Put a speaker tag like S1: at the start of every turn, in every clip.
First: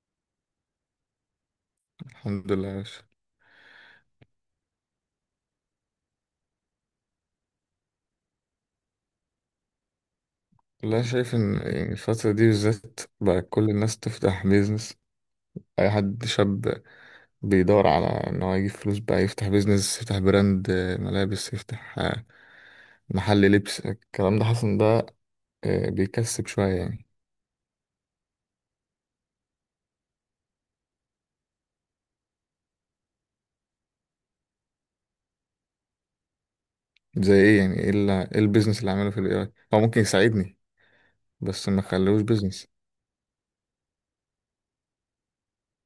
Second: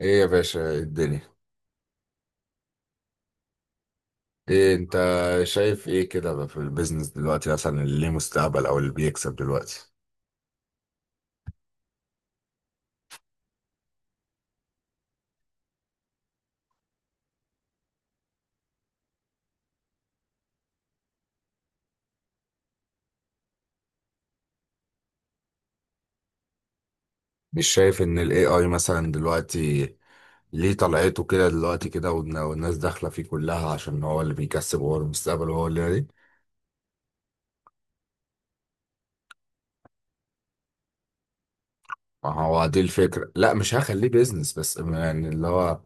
S1: ايه يا باشا، إيه الدنيا؟
S2: الحمد لله يا باشا.
S1: ايه انت؟ شايف ايه كده بقى في البيزنس دلوقتي مثلا؟ اللي ليه مستقبل او اللي بيكسب دلوقتي؟
S2: والله شايف ان يعني الفترة دي بالذات بقى كل الناس تفتح بيزنس، اي حد شاب بيدور على ان هو يجيب فلوس بقى يفتح بيزنس، يفتح براند ملابس، يفتح محل لبس، الكلام ده حاسس ان ده بيكسب شوية يعني.
S1: مش شايف ان الاي اي مثلا دلوقتي ليه طلعته كده دلوقتي كده والناس داخله فيه كلها عشان هو اللي بيكسب وهو المستقبل وهو اللي دي.
S2: زي ايه يعني؟ ايه إيه البيزنس اللي عامله في الاي اي هو ممكن يساعدني؟ بس ما خلوش
S1: ما هو
S2: بيزنس.
S1: دي الفكره، لا مش هخليه بيزنس بس يعني اللي هو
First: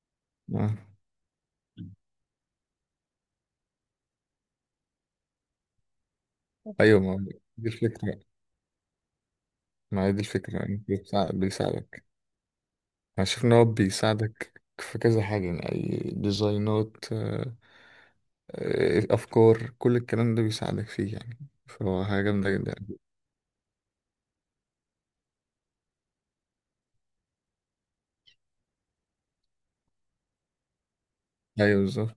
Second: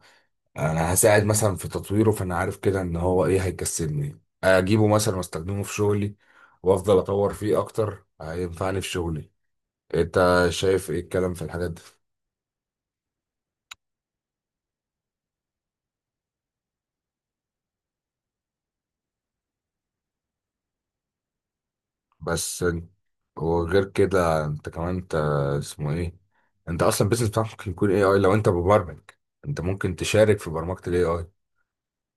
S2: آه.
S1: انا هساعد مثلا في تطويره، فانا عارف كده ان هو ايه هيكسبني، اجيبه مثلا واستخدمه في شغلي وافضل
S2: ايوه ما هو
S1: اطور فيه
S2: دي
S1: اكتر
S2: الفكرة،
S1: هينفعني في شغلي.
S2: ما هي دي
S1: انت
S2: الفكرة يعني
S1: شايف ايه الكلام في الحاجات دي؟
S2: بيساعدك. انا شايف ان هو بيساعدك في كذا حاجة يعني اي ديزاينات، افكار، كل الكلام ده بيساعدك فيه يعني، فهو حاجة جامدة
S1: بس
S2: جدا.
S1: وغير كده انت كمان انت اسمه ايه، انت اصلا البيزنس بتاعك ممكن يكون اي اي لو انت مبرمج، انت ممكن تشارك في برمجة الاي اي.
S2: ايوه بالظبط،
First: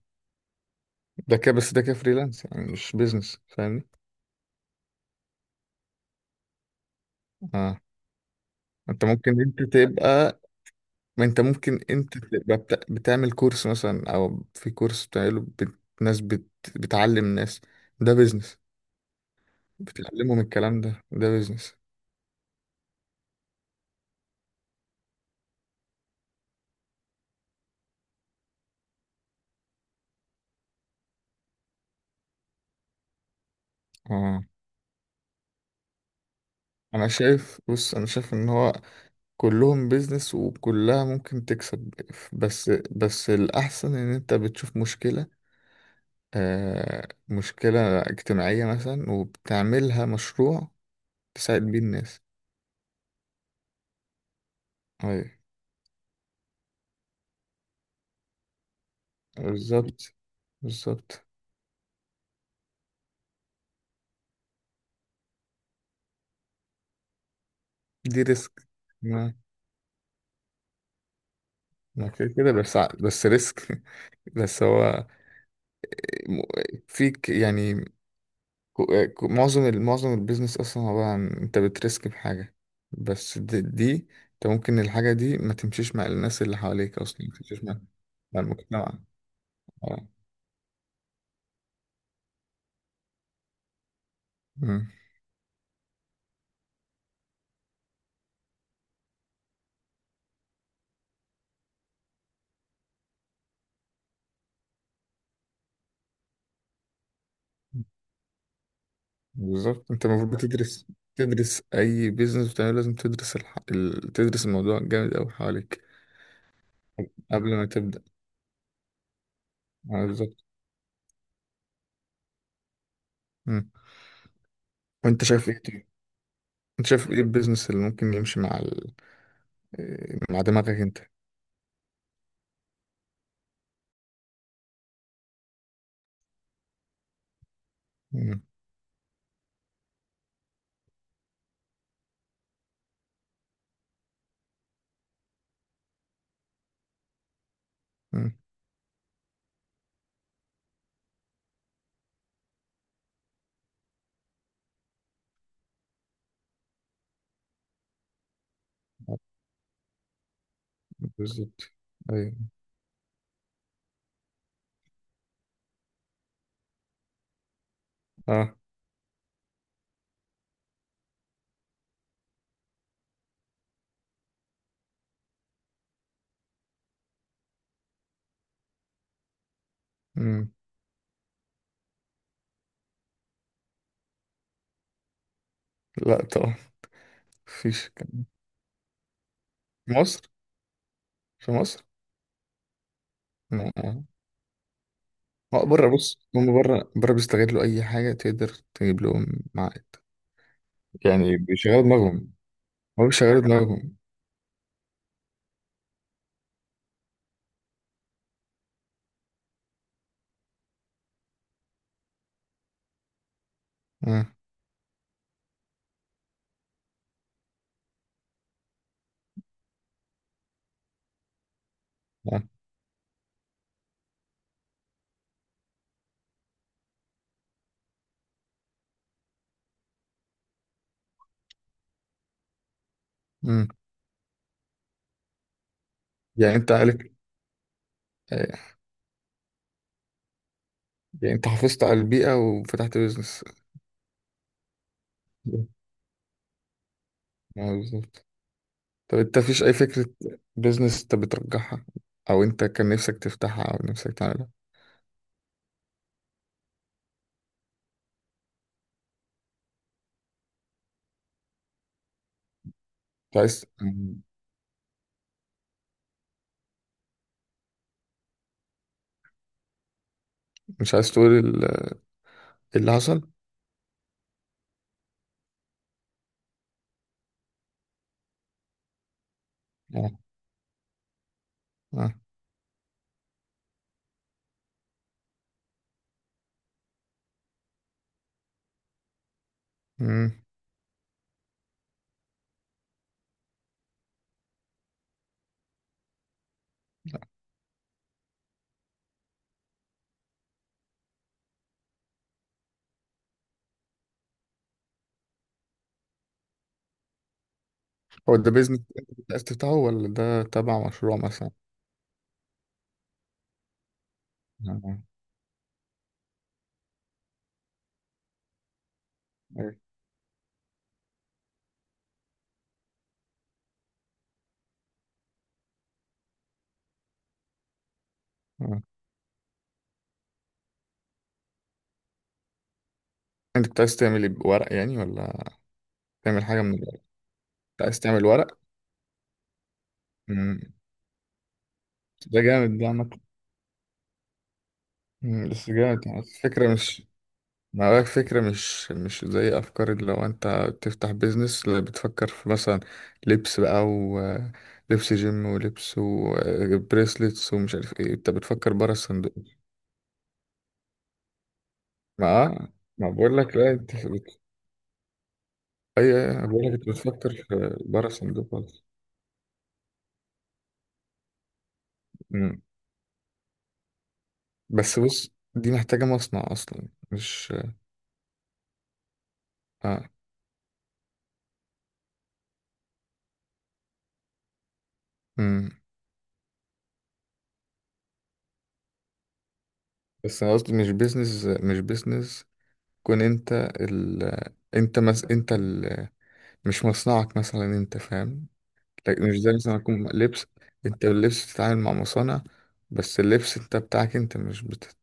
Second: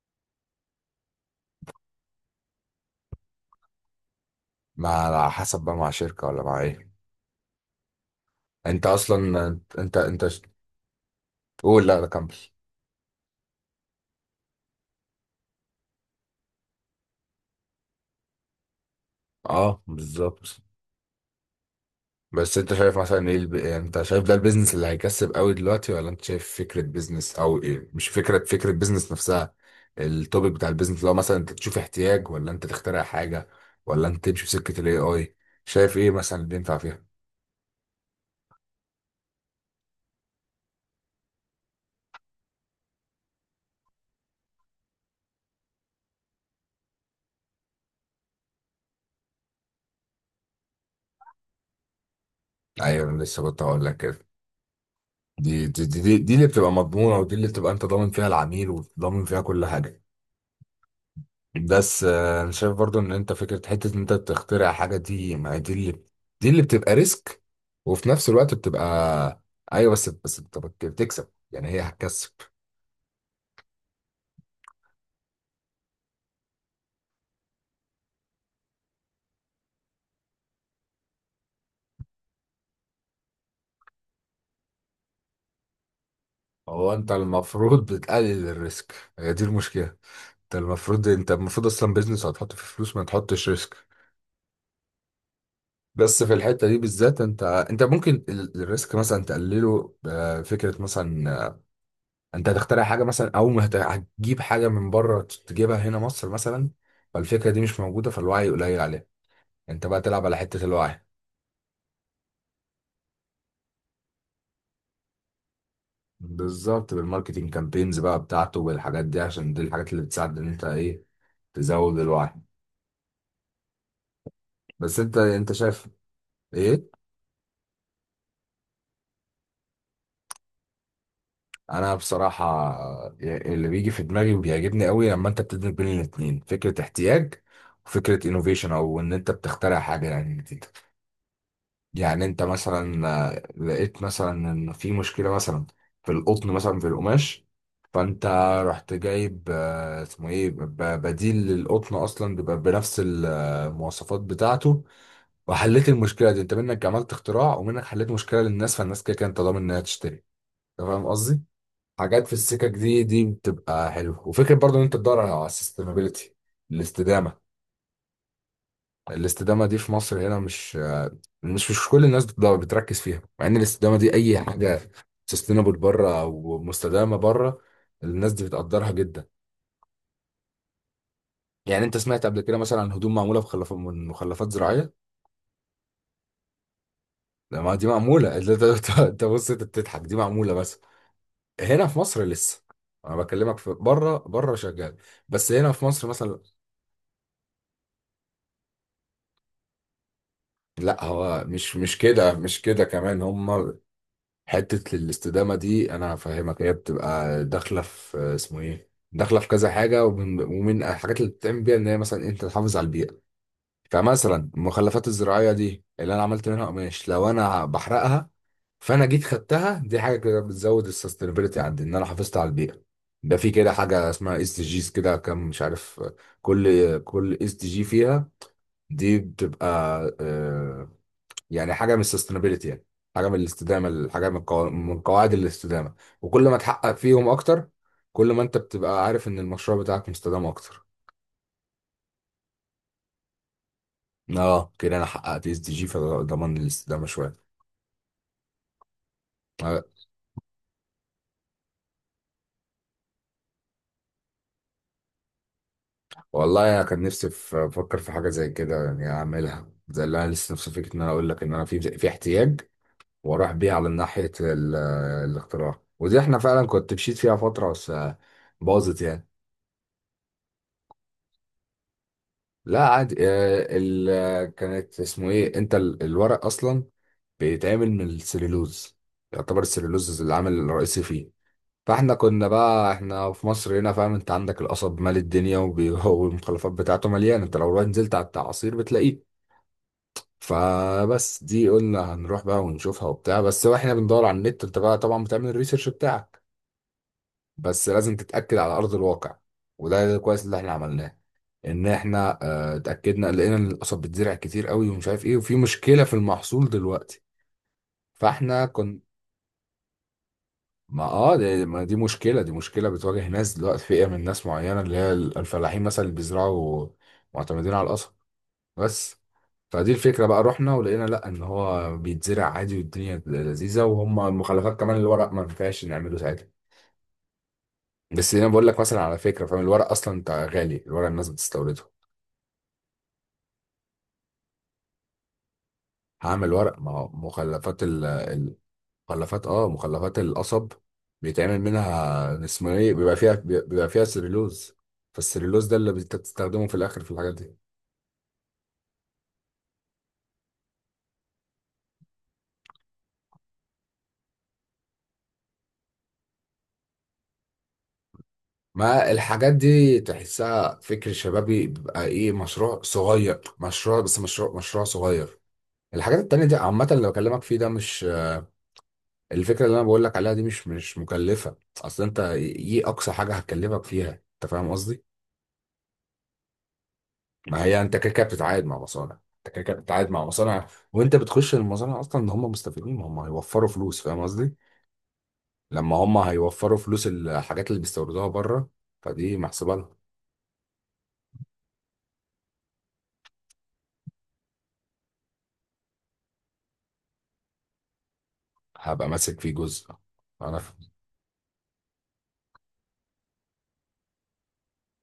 S2: ده كده بس، ده كده فريلانس يعني مش بيزنس، فاهمني؟
S1: مع على حسب بقى، مع شركة ولا مع ايه؟
S2: اه.
S1: انت
S2: انت ممكن
S1: اصلا
S2: انت
S1: انت...
S2: تبقى، ما انت ممكن
S1: قول، لا لا
S2: انت
S1: كمل.
S2: تبقى بتعمل كورس مثلا، او في كورس بتعمله ناس بتعلم ناس، ده بيزنس.
S1: اه
S2: بتعلمهم
S1: بالظبط.
S2: الكلام ده، ده بيزنس.
S1: بس انت شايف مثلا ايه الب...؟ يعني انت شايف ده البيزنس اللي هيكسب قوي دلوقتي، ولا انت شايف فكرة بيزنس او ايه؟ مش فكرة، فكرة بيزنس نفسها، التوبيك بتاع البيزنس. لو مثلا انت تشوف احتياج، ولا انت تخترع حاجة، ولا انت
S2: اه.
S1: تمشي في سكة الاي اي؟ شايف ايه مثلا اللي ينفع فيها؟
S2: انا شايف، بص انا شايف ان هو كلهم بيزنس وكلها ممكن تكسب، بس الأحسن إن أنت بتشوف مشكلة، آه مشكلة اجتماعية مثلا وبتعملها مشروع تساعد بيه الناس.
S1: ايوه، انا لسه كنت هقول لك كده.
S2: أيوة.
S1: دي اللي بتبقى مضمونة، ودي اللي بتبقى انت ضامن فيها العميل وضامن فيها كل حاجة.
S2: بالظبط، بالظبط.
S1: بس انا شايف برضو ان انت فكره حته ان انت بتخترع حاجه، دي ما هي دي اللي، دي اللي بتبقى ريسك وفي
S2: دي
S1: نفس الوقت
S2: ريسك، ما
S1: بتبقى... ايوه بس بس انت بتكسب، يعني هي
S2: ما كده
S1: هتكسب.
S2: كده بس بس ريسك. بس هو م- فيك يعني. معظم معظم البيزنس اصلا عباره عن انت بترسك بحاجه، بس دي انت ممكن الحاجه دي ما تمشيش مع الناس اللي
S1: هو
S2: حواليك
S1: انت
S2: اصلا، ما تمشيش مع
S1: المفروض
S2: مع
S1: بتقلل الريسك،
S2: المجتمع.
S1: هي دي المشكله.
S2: اه.
S1: انت المفروض انت المفروض اصلا بيزنس هتحط فيه فلوس ما تحطش ريسك.
S2: أمم.
S1: بس في الحته دي بالذات انت انت ممكن الريسك مثلا تقلله، فكره مثلا انت هتخترع حاجه مثلا، او ما هتجيب حاجه من بره تجيبها هنا مصر مثلا. فالفكره دي مش موجوده، فالوعي قليل عليها. انت
S2: بالظبط،
S1: بقى
S2: انت
S1: تلعب على
S2: المفروض
S1: حته
S2: تدرس،
S1: الوعي.
S2: تدرس اي بيزنس بتعمله لازم تدرس تدرس الموضوع جامد قوي حواليك
S1: بالظبط، بالماركتينج
S2: قبل ما
S1: كامبينز
S2: تبدا.
S1: بقى بتاعته والحاجات دي، عشان دي الحاجات اللي
S2: آه،
S1: بتساعد
S2: بالظبط.
S1: ان انت ايه تزود الوعي.
S2: أمم.
S1: بس انت
S2: وانت شايف
S1: انت
S2: ايه
S1: شايف
S2: طيب؟ انت
S1: ايه؟
S2: شايف ايه البيزنس اللي ممكن يمشي مع مع دماغك انت؟
S1: انا بصراحه اللي بيجي في دماغي وبيعجبني قوي لما انت بتدمج بين الاثنين، فكره احتياج وفكره
S2: أمم.
S1: انوفيشن، او ان انت بتخترع حاجه يعني. يعني انت مثلا لقيت مثلا ان في مشكله مثلا في القطن مثلا، في القماش، فانت
S2: أمم.
S1: رحت جايب اسمه ايه بديل للقطن اصلا بيبقى بنفس المواصفات بتاعته، وحليت المشكله دي. انت منك عملت اختراع ومنك حليت مشكله للناس، فالناس كده كده انت ضامن انها تشتري. انت فاهم قصدي؟
S2: بالظبط.
S1: حاجات في
S2: ايوه.
S1: السكك دي دي بتبقى حلوه، وفكره برضو ان انت تدور على السستينابيلتي، الاستدامه.
S2: اه.
S1: الاستدامه دي في مصر هنا مش، مش كل الناس بتركز فيها، مع ان الاستدامه دي اي حاجه سستينابل بره او مستدامه بره الناس دي بتقدرها جدا.
S2: أمم.
S1: يعني انت سمعت قبل كده مثلا عن هدوم معموله من مخلفات زراعيه؟
S2: لا طبعا،
S1: لا، ما
S2: مفيش
S1: دي
S2: الكلام
S1: معموله انت انت بص، انت
S2: في
S1: بتضحك، دي
S2: مصر،
S1: معموله. بس
S2: في مصر.
S1: هنا في مصر لسه، انا بكلمك
S2: ما
S1: في بره، بره شغال. بس
S2: هو
S1: هنا في
S2: بره،
S1: مصر
S2: بص
S1: مثلا،
S2: هم بره بره بيستغلوا اي حاجه تقدر تجيب لهم عائد،
S1: لا
S2: يعني
S1: هو مش
S2: بيشغلوا
S1: مش
S2: دماغهم،
S1: كده، مش كده
S2: هو
S1: كمان
S2: بيشغلوا
S1: هم.
S2: دماغهم.
S1: حتة الاستدامة دي أنا هفهمك، هي بتبقى داخلة في اسمه إيه؟ داخلة في كذا حاجة، ومن الحاجات اللي بتتعمل بيها إن هي مثلا أنت تحافظ على البيئة.
S2: آه،
S1: فمثلا المخلفات الزراعية دي اللي أنا عملت منها قماش، لو أنا بحرقها، فأنا جيت خدتها، دي حاجة كده بتزود السستينابيلتي عندي، إن أنا حافظت
S2: آه،
S1: على البيئة. ده في كده حاجة اسمها اس دي جيز كده، كام مش عارف، كل كل اس دي جي فيها دي بتبقى آه، يعني حاجه من السستينابيلتي يعني، حاجه من
S2: مم.
S1: الاستدامه، حاجه من من قواعد الاستدامه. وكل
S2: يعني
S1: ما
S2: انت
S1: تحقق
S2: عارف.
S1: فيهم اكتر، كل ما انت
S2: آه،
S1: بتبقى عارف ان المشروع بتاعك مستدام اكتر.
S2: يعني انت حافظت على البيئه وفتحت بيزنس.
S1: اه، كده انا حققت اس دي جي فضمان الاستدامه شويه.
S2: آه، بالظبط. طب انت مفيش اي
S1: آه،
S2: فكره بيزنس انت بترجحها، او انت كان نفسك تفتحها او نفسك تعملها؟
S1: والله انا كان نفسي افكر في حاجه زي كده يعني، اعملها زي اللي انا لسه نفسي فيك ان انا اقول لك ان انا في في احتياج،
S2: مش
S1: واروح
S2: عايز.
S1: بيه على
S2: مم.
S1: ناحيه الاختراع. ودي احنا فعلا كنت مشيت فيها فتره، بس باظت يعني.
S2: مش عايز تقول
S1: لا
S2: اللي
S1: عادي،
S2: حصل؟
S1: آه، ال... آه، كانت اسمه ايه انت الورق اصلا بيتعمل من السليلوز، يعتبر السليلوز
S2: اه.
S1: العامل الرئيسي فيه. فاحنا
S2: اه.
S1: كنا بقى، احنا في مصر هنا فاهم، انت عندك القصب مال الدنيا والمخلفات بتاعته مليانه، انت لو رحت نزلت على التعاصير بتلاقيه.
S2: مم.
S1: فبس دي قلنا هنروح بقى ونشوفها وبتاع، بس واحنا بندور على النت، انت بقى طبعا بتعمل الريسيرش بتاعك، بس لازم تتأكد على ارض الواقع. وده كويس اللي احنا عملناه، ان احنا اتاكدنا، لقينا ان القصب بتزرع كتير قوي ومش عارف ايه، وفي مشكله في المحصول دلوقتي.
S2: هو ده
S1: فاحنا
S2: بيزنس
S1: كنا،
S2: انت كنت عايز تفتحه ولا ده تبع
S1: ما
S2: مشروع
S1: اه
S2: مثلا؟
S1: ما دي مشكله، دي مشكله بتواجه ناس دلوقتي، فئه من ناس معينه اللي
S2: آه،
S1: هي الفلاحين مثلا، اللي بيزرعوا معتمدين على القصب. بس
S2: أيوة.
S1: فدي الفكره بقى، رحنا ولقينا لا ان هو بيتزرع عادي والدنيا لذيذه، وهم المخلفات كمان الورق ما ينفعش نعمله ساعتها. بس انا بقول لك
S2: آه.
S1: مثلا على فكره، فاهم الورق اصلا انت غالي، الورق الناس بتستورده.
S2: انت كنت عايز تعمل ايه بورق يعني، ولا تعمل
S1: هعمل
S2: حاجة من
S1: ورق ما
S2: الورق؟
S1: هو
S2: كنت
S1: مخلفات،
S2: عايز تعمل ورق؟
S1: مخلفات اه مخلفات
S2: مم.
S1: القصب بيتعمل
S2: ده
S1: منها اسمه
S2: جامد، ده
S1: ايه،
S2: عامة.
S1: بيبقى فيها بيبقى فيها سليلوز.
S2: مم،
S1: فالسليلوز
S2: بس
S1: ده اللي
S2: جامد يعني،
S1: بتستخدمه
S2: الفكرة
S1: في
S2: مش،
S1: الاخر في الحاجات دي.
S2: ما بالك، فكرة مش مش زي أفكار اللي لو أنت تفتح بيزنس، اللي بتفكر في مثلا لبس بقى، ولبس جيم ولبس وبريسلتس ومش عارف ايه. أنت بتفكر برا
S1: ما
S2: الصندوق.
S1: الحاجات دي تحسها فكر شبابي، بيبقى
S2: ما
S1: ايه مشروع
S2: ما بقول
S1: صغير،
S2: لك، لا أنت
S1: مشروع بس مشروع مشروع صغير.
S2: اي
S1: الحاجات
S2: أي،
S1: التانية
S2: أنا
S1: دي
S2: بقولك
S1: عامة
S2: انت
S1: اللي
S2: بتفكر
S1: بكلمك فيه ده
S2: في
S1: مش...
S2: بره الصندوق خالص.
S1: الفكرة اللي انا بقول لك عليها دي مش مش مكلفة اصل، انت
S2: أمم.
S1: ايه اقصى حاجة هتكلفك فيها؟ انت فاهم
S2: بس
S1: قصدي؟
S2: بص، دي محتاجة مصنع اصلا مش.
S1: ما هي انت كده كده بتتعاقد مع مصانع، انت كده كده
S2: اه.
S1: بتتعاقد مع مصانع. وانت بتخش المصانع اصلا ان هم مستفيدين، ما هم هيوفروا فلوس، فاهم قصدي؟
S2: أمم.
S1: لما هم هيوفروا فلوس الحاجات اللي بيستوردوها بره، فدي محسوبه لهم.
S2: بس انا قصدي مش بيزنس، مش بيزنس كون انت انت انت مش مصنعك مثلا، انت فاهم؟
S1: هبقى
S2: لكن مش
S1: ماسك فيه
S2: زي مثلا
S1: جزء.
S2: يكون لبس،
S1: انا ف...
S2: انت اللبس بتتعامل مع مصانع، بس اللبس انت بتاعك انت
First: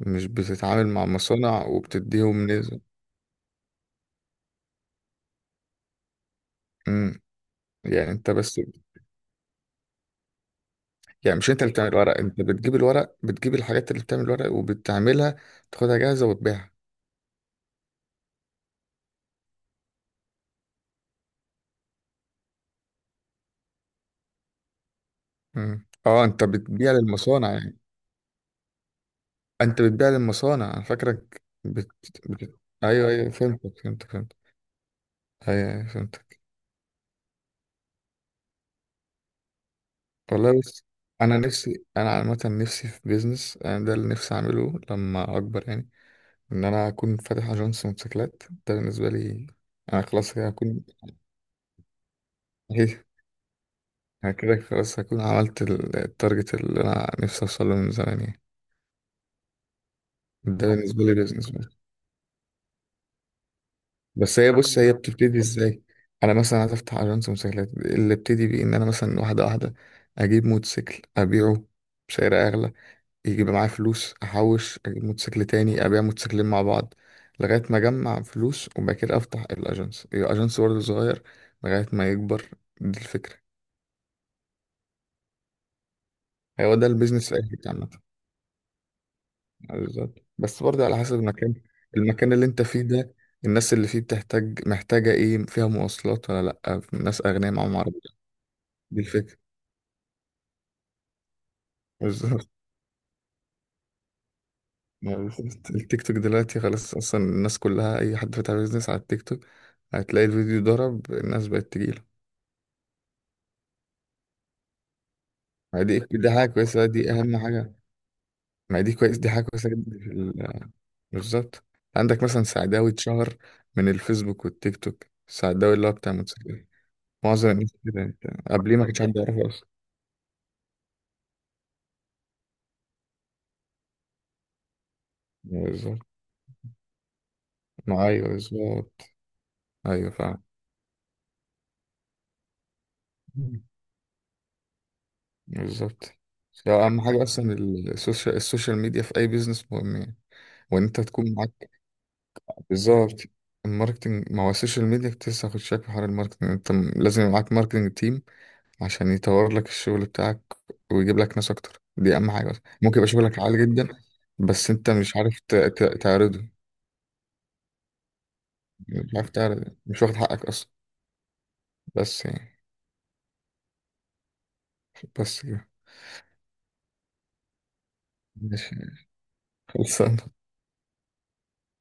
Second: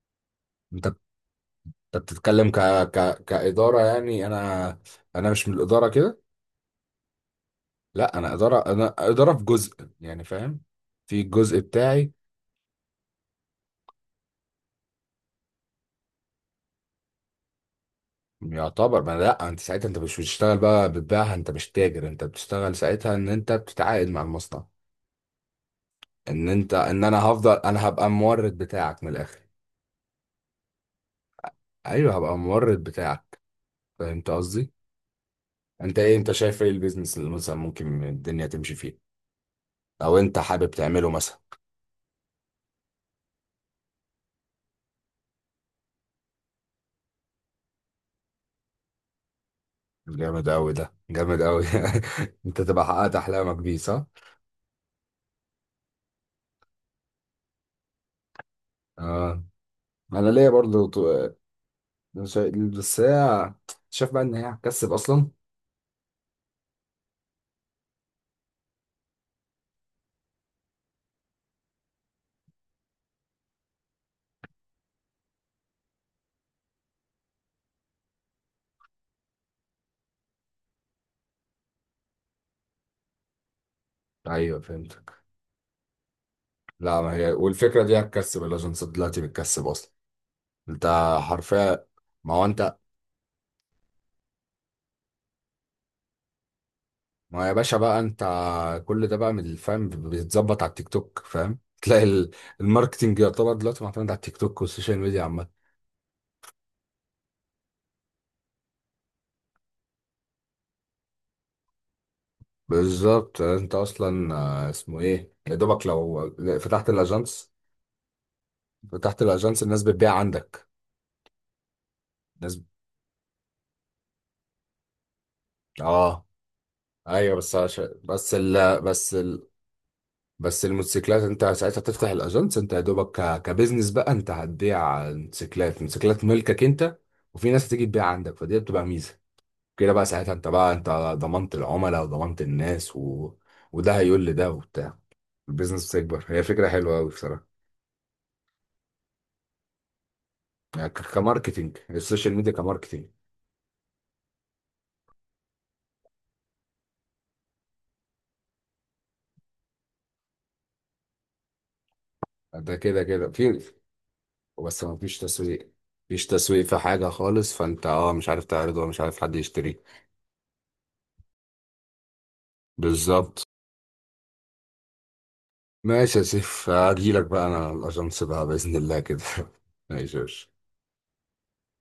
S2: مش
S1: انت
S2: بتتعامل
S1: انت
S2: مع مصانع وبتديهم
S1: بتتكلم
S2: نسبة.
S1: كاداره يعني، انا انا مش من الاداره كده.
S2: أمم. يعني
S1: لا
S2: انت
S1: انا
S2: بس.
S1: اداره، انا اداره في جزء يعني فاهم، في
S2: يعني مش
S1: الجزء
S2: انت اللي بتعمل
S1: بتاعي.
S2: الورق، انت بتجيب الورق، بتجيب الحاجات اللي بتعمل الورق وبتعملها تاخدها جاهزة وتبيعها.
S1: يعتبر ما لا انت ساعتها انت مش بتشتغل بقى بتبيعها، انت مش تاجر، انت بتشتغل ساعتها ان انت بتتعاقد مع المصنع.
S2: مم. اه، انت
S1: ان انت
S2: بتبيع
S1: ان انا
S2: للمصانع
S1: هفضل،
S2: يعني.
S1: انا هبقى المورد بتاعك من الاخر.
S2: انت بتبيع للمصانع، انا فاكرك
S1: ايوه هبقى المورد
S2: ايوه ايوه،
S1: بتاعك.
S2: فهمتك فهمتك
S1: فهمت
S2: فهمتك.
S1: قصدي؟
S2: ايوه ايوه
S1: انت ايه انت
S2: فهمتك.
S1: شايف ايه البيزنس اللي مثلا ممكن الدنيا تمشي فيه، او انت
S2: والله
S1: حابب
S2: بس،
S1: تعمله مثلا؟
S2: انا نفسي، انا عامة نفسي في بيزنس، انا ده اللي نفسي اعمله لما اكبر يعني، ان انا اكون فاتح اجنس موتوسيكلات. ده بالنسبة لي انا خلاص
S1: جامد
S2: كده
S1: قوي،
S2: هكون.
S1: ده جامد قوي. انت تبقى
S2: ايه.
S1: حققت احلامك بيه، صح؟
S2: أنا كده خلاص هكون عملت التارجت اللي انا نفسي اوصله من زمان يعني.
S1: اه، انا ليا
S2: ده
S1: برضو
S2: بالنسبة لي بيزنس. بس
S1: شا- بس هي، شايف بقى ان
S2: بس
S1: هي
S2: هي، بص هي
S1: هتكسب اصلا؟
S2: بتبتدي ازاي؟ انا مثلا عايز افتح اجنس موتوسيكلات، اللي ابتدي بيه ان انا مثلا واحدة واحدة اجيب موتوسيكل ابيعه بسعر اغلى، يجيب معايا فلوس احوش اجيب موتوسيكل تاني، ابيع موتوسيكلين مع بعض لغاية ما اجمع فلوس، وبعد كده افتح الاجنس، يبقى اجنس برضه صغير لغاية ما يكبر. دي الفكرة.
S1: ايوه فهمتك.
S2: هو ده
S1: لا ما
S2: البيزنس
S1: هي
S2: في اي
S1: والفكره دي
S2: حتة.
S1: هتكسب، الاجنسات دلوقتي بتكسب
S2: آه،
S1: اصلا.
S2: بالظبط، بس برضه
S1: انت
S2: على حسب المكان،
S1: حرفيا،
S2: المكان
S1: ما هو
S2: اللي انت
S1: انت،
S2: فيه ده، الناس اللي فيه بتحتاج محتاجة ايه، فيها مواصلات ولا لأ، ناس
S1: ما يا
S2: أغنياء
S1: باشا
S2: معاهم
S1: بقى
S2: عربية.
S1: انت
S2: دي
S1: كل ده بقى
S2: الفكرة،
S1: من الفهم بيتظبط على التيك توك، فاهم؟ تلاقي
S2: بالظبط.
S1: الماركتينج يعتبر دلوقتي معتمد على التيك توك والسوشيال
S2: يعني
S1: ميديا عامة.
S2: بالظبط. التيك توك دلوقتي خلاص أصلا، الناس كلها أي حد فاتح بيزنس على التيك توك هتلاقي الفيديو ضرب، الناس بقت تجيله.
S1: بالظبط، انت اصلا اسمه ايه يا
S2: ما
S1: دوبك
S2: دي
S1: لو
S2: حاجة كويسة،
S1: فتحت
S2: دي أهم
S1: الاجانس،
S2: حاجة. ما دي كويس،
S1: فتحت
S2: دي حاجة
S1: الاجانس
S2: كويسة
S1: الناس
S2: جدا في
S1: بتبيع عندك،
S2: بالظبط. عندك مثلا
S1: الناس
S2: سعداوي اتشهر من الفيسبوك والتيك توك، السعداوي اللي هو بتاع
S1: اه.
S2: موتوسيكلات،
S1: ايوه
S2: معظم
S1: بس
S2: الناس
S1: عش...
S2: كده. انت
S1: بس
S2: قبليه
S1: ال...
S2: ما كانش
S1: بس
S2: حد
S1: ال...
S2: يعرفه.
S1: بس الموتوسيكلات انت ساعتها تفتح الاجانس، انت يا دوبك كبزنس بقى، انت هتبيع موتوسيكلات،
S2: بالظبط،
S1: موتوسيكلات ملكك انت، وفي ناس هتيجي تبيع
S2: ما أيوه
S1: عندك، فدي بتبقى
S2: بالظبط.
S1: ميزة. كده بقى
S2: أيوه
S1: ساعتها
S2: فعلا.
S1: انت بقى انت ضمنت العملاء وضمنت الناس و...
S2: مم.
S1: وده هيقول لده وبتاع، البيزنس
S2: بالظبط.
S1: بتكبر. هي فكرة
S2: ده
S1: حلوة
S2: أهم
S1: قوي
S2: حاجة
S1: بصراحة.
S2: أصلا، السوشيال، السوشيال ميديا في أي بيزنس مهم يعني، وإن
S1: يعني
S2: أنت تكون
S1: كماركتينج،
S2: معاك.
S1: السوشيال ميديا كماركتينج.
S2: بالظبط. الماركتنج، ما هو السوشيال ميديا كنت لسه هاخد شكل في حوار الماركتنج، أنت لازم يبقى معاك ماركتنج تيم عشان يطور لك الشغل بتاعك ويجيب لك ناس أكتر، دي أهم حاجة أصلا،
S1: ده
S2: ممكن
S1: كده
S2: يبقى
S1: كده
S2: شغلك
S1: في...
S2: عالي جدا بس
S1: بس
S2: أنت
S1: ما
S2: مش
S1: فيش
S2: عارف
S1: تسويق، مفيش
S2: تعرضه.
S1: تسويق في حاجة خالص، فانت اه مش عارف تعرضه ومش
S2: مش
S1: عارف
S2: عارف
S1: حد
S2: تعرض،
S1: يشتريه.
S2: مش واخد حقك أصلا. بس يعني،
S1: بالظبط.
S2: بس كده.
S1: ماشي يا سيف، هجيلك بقى انا الاجنس بقى
S2: ماشي.
S1: بإذن الله كده. ماشي
S2: خلصان.
S1: يا باشا.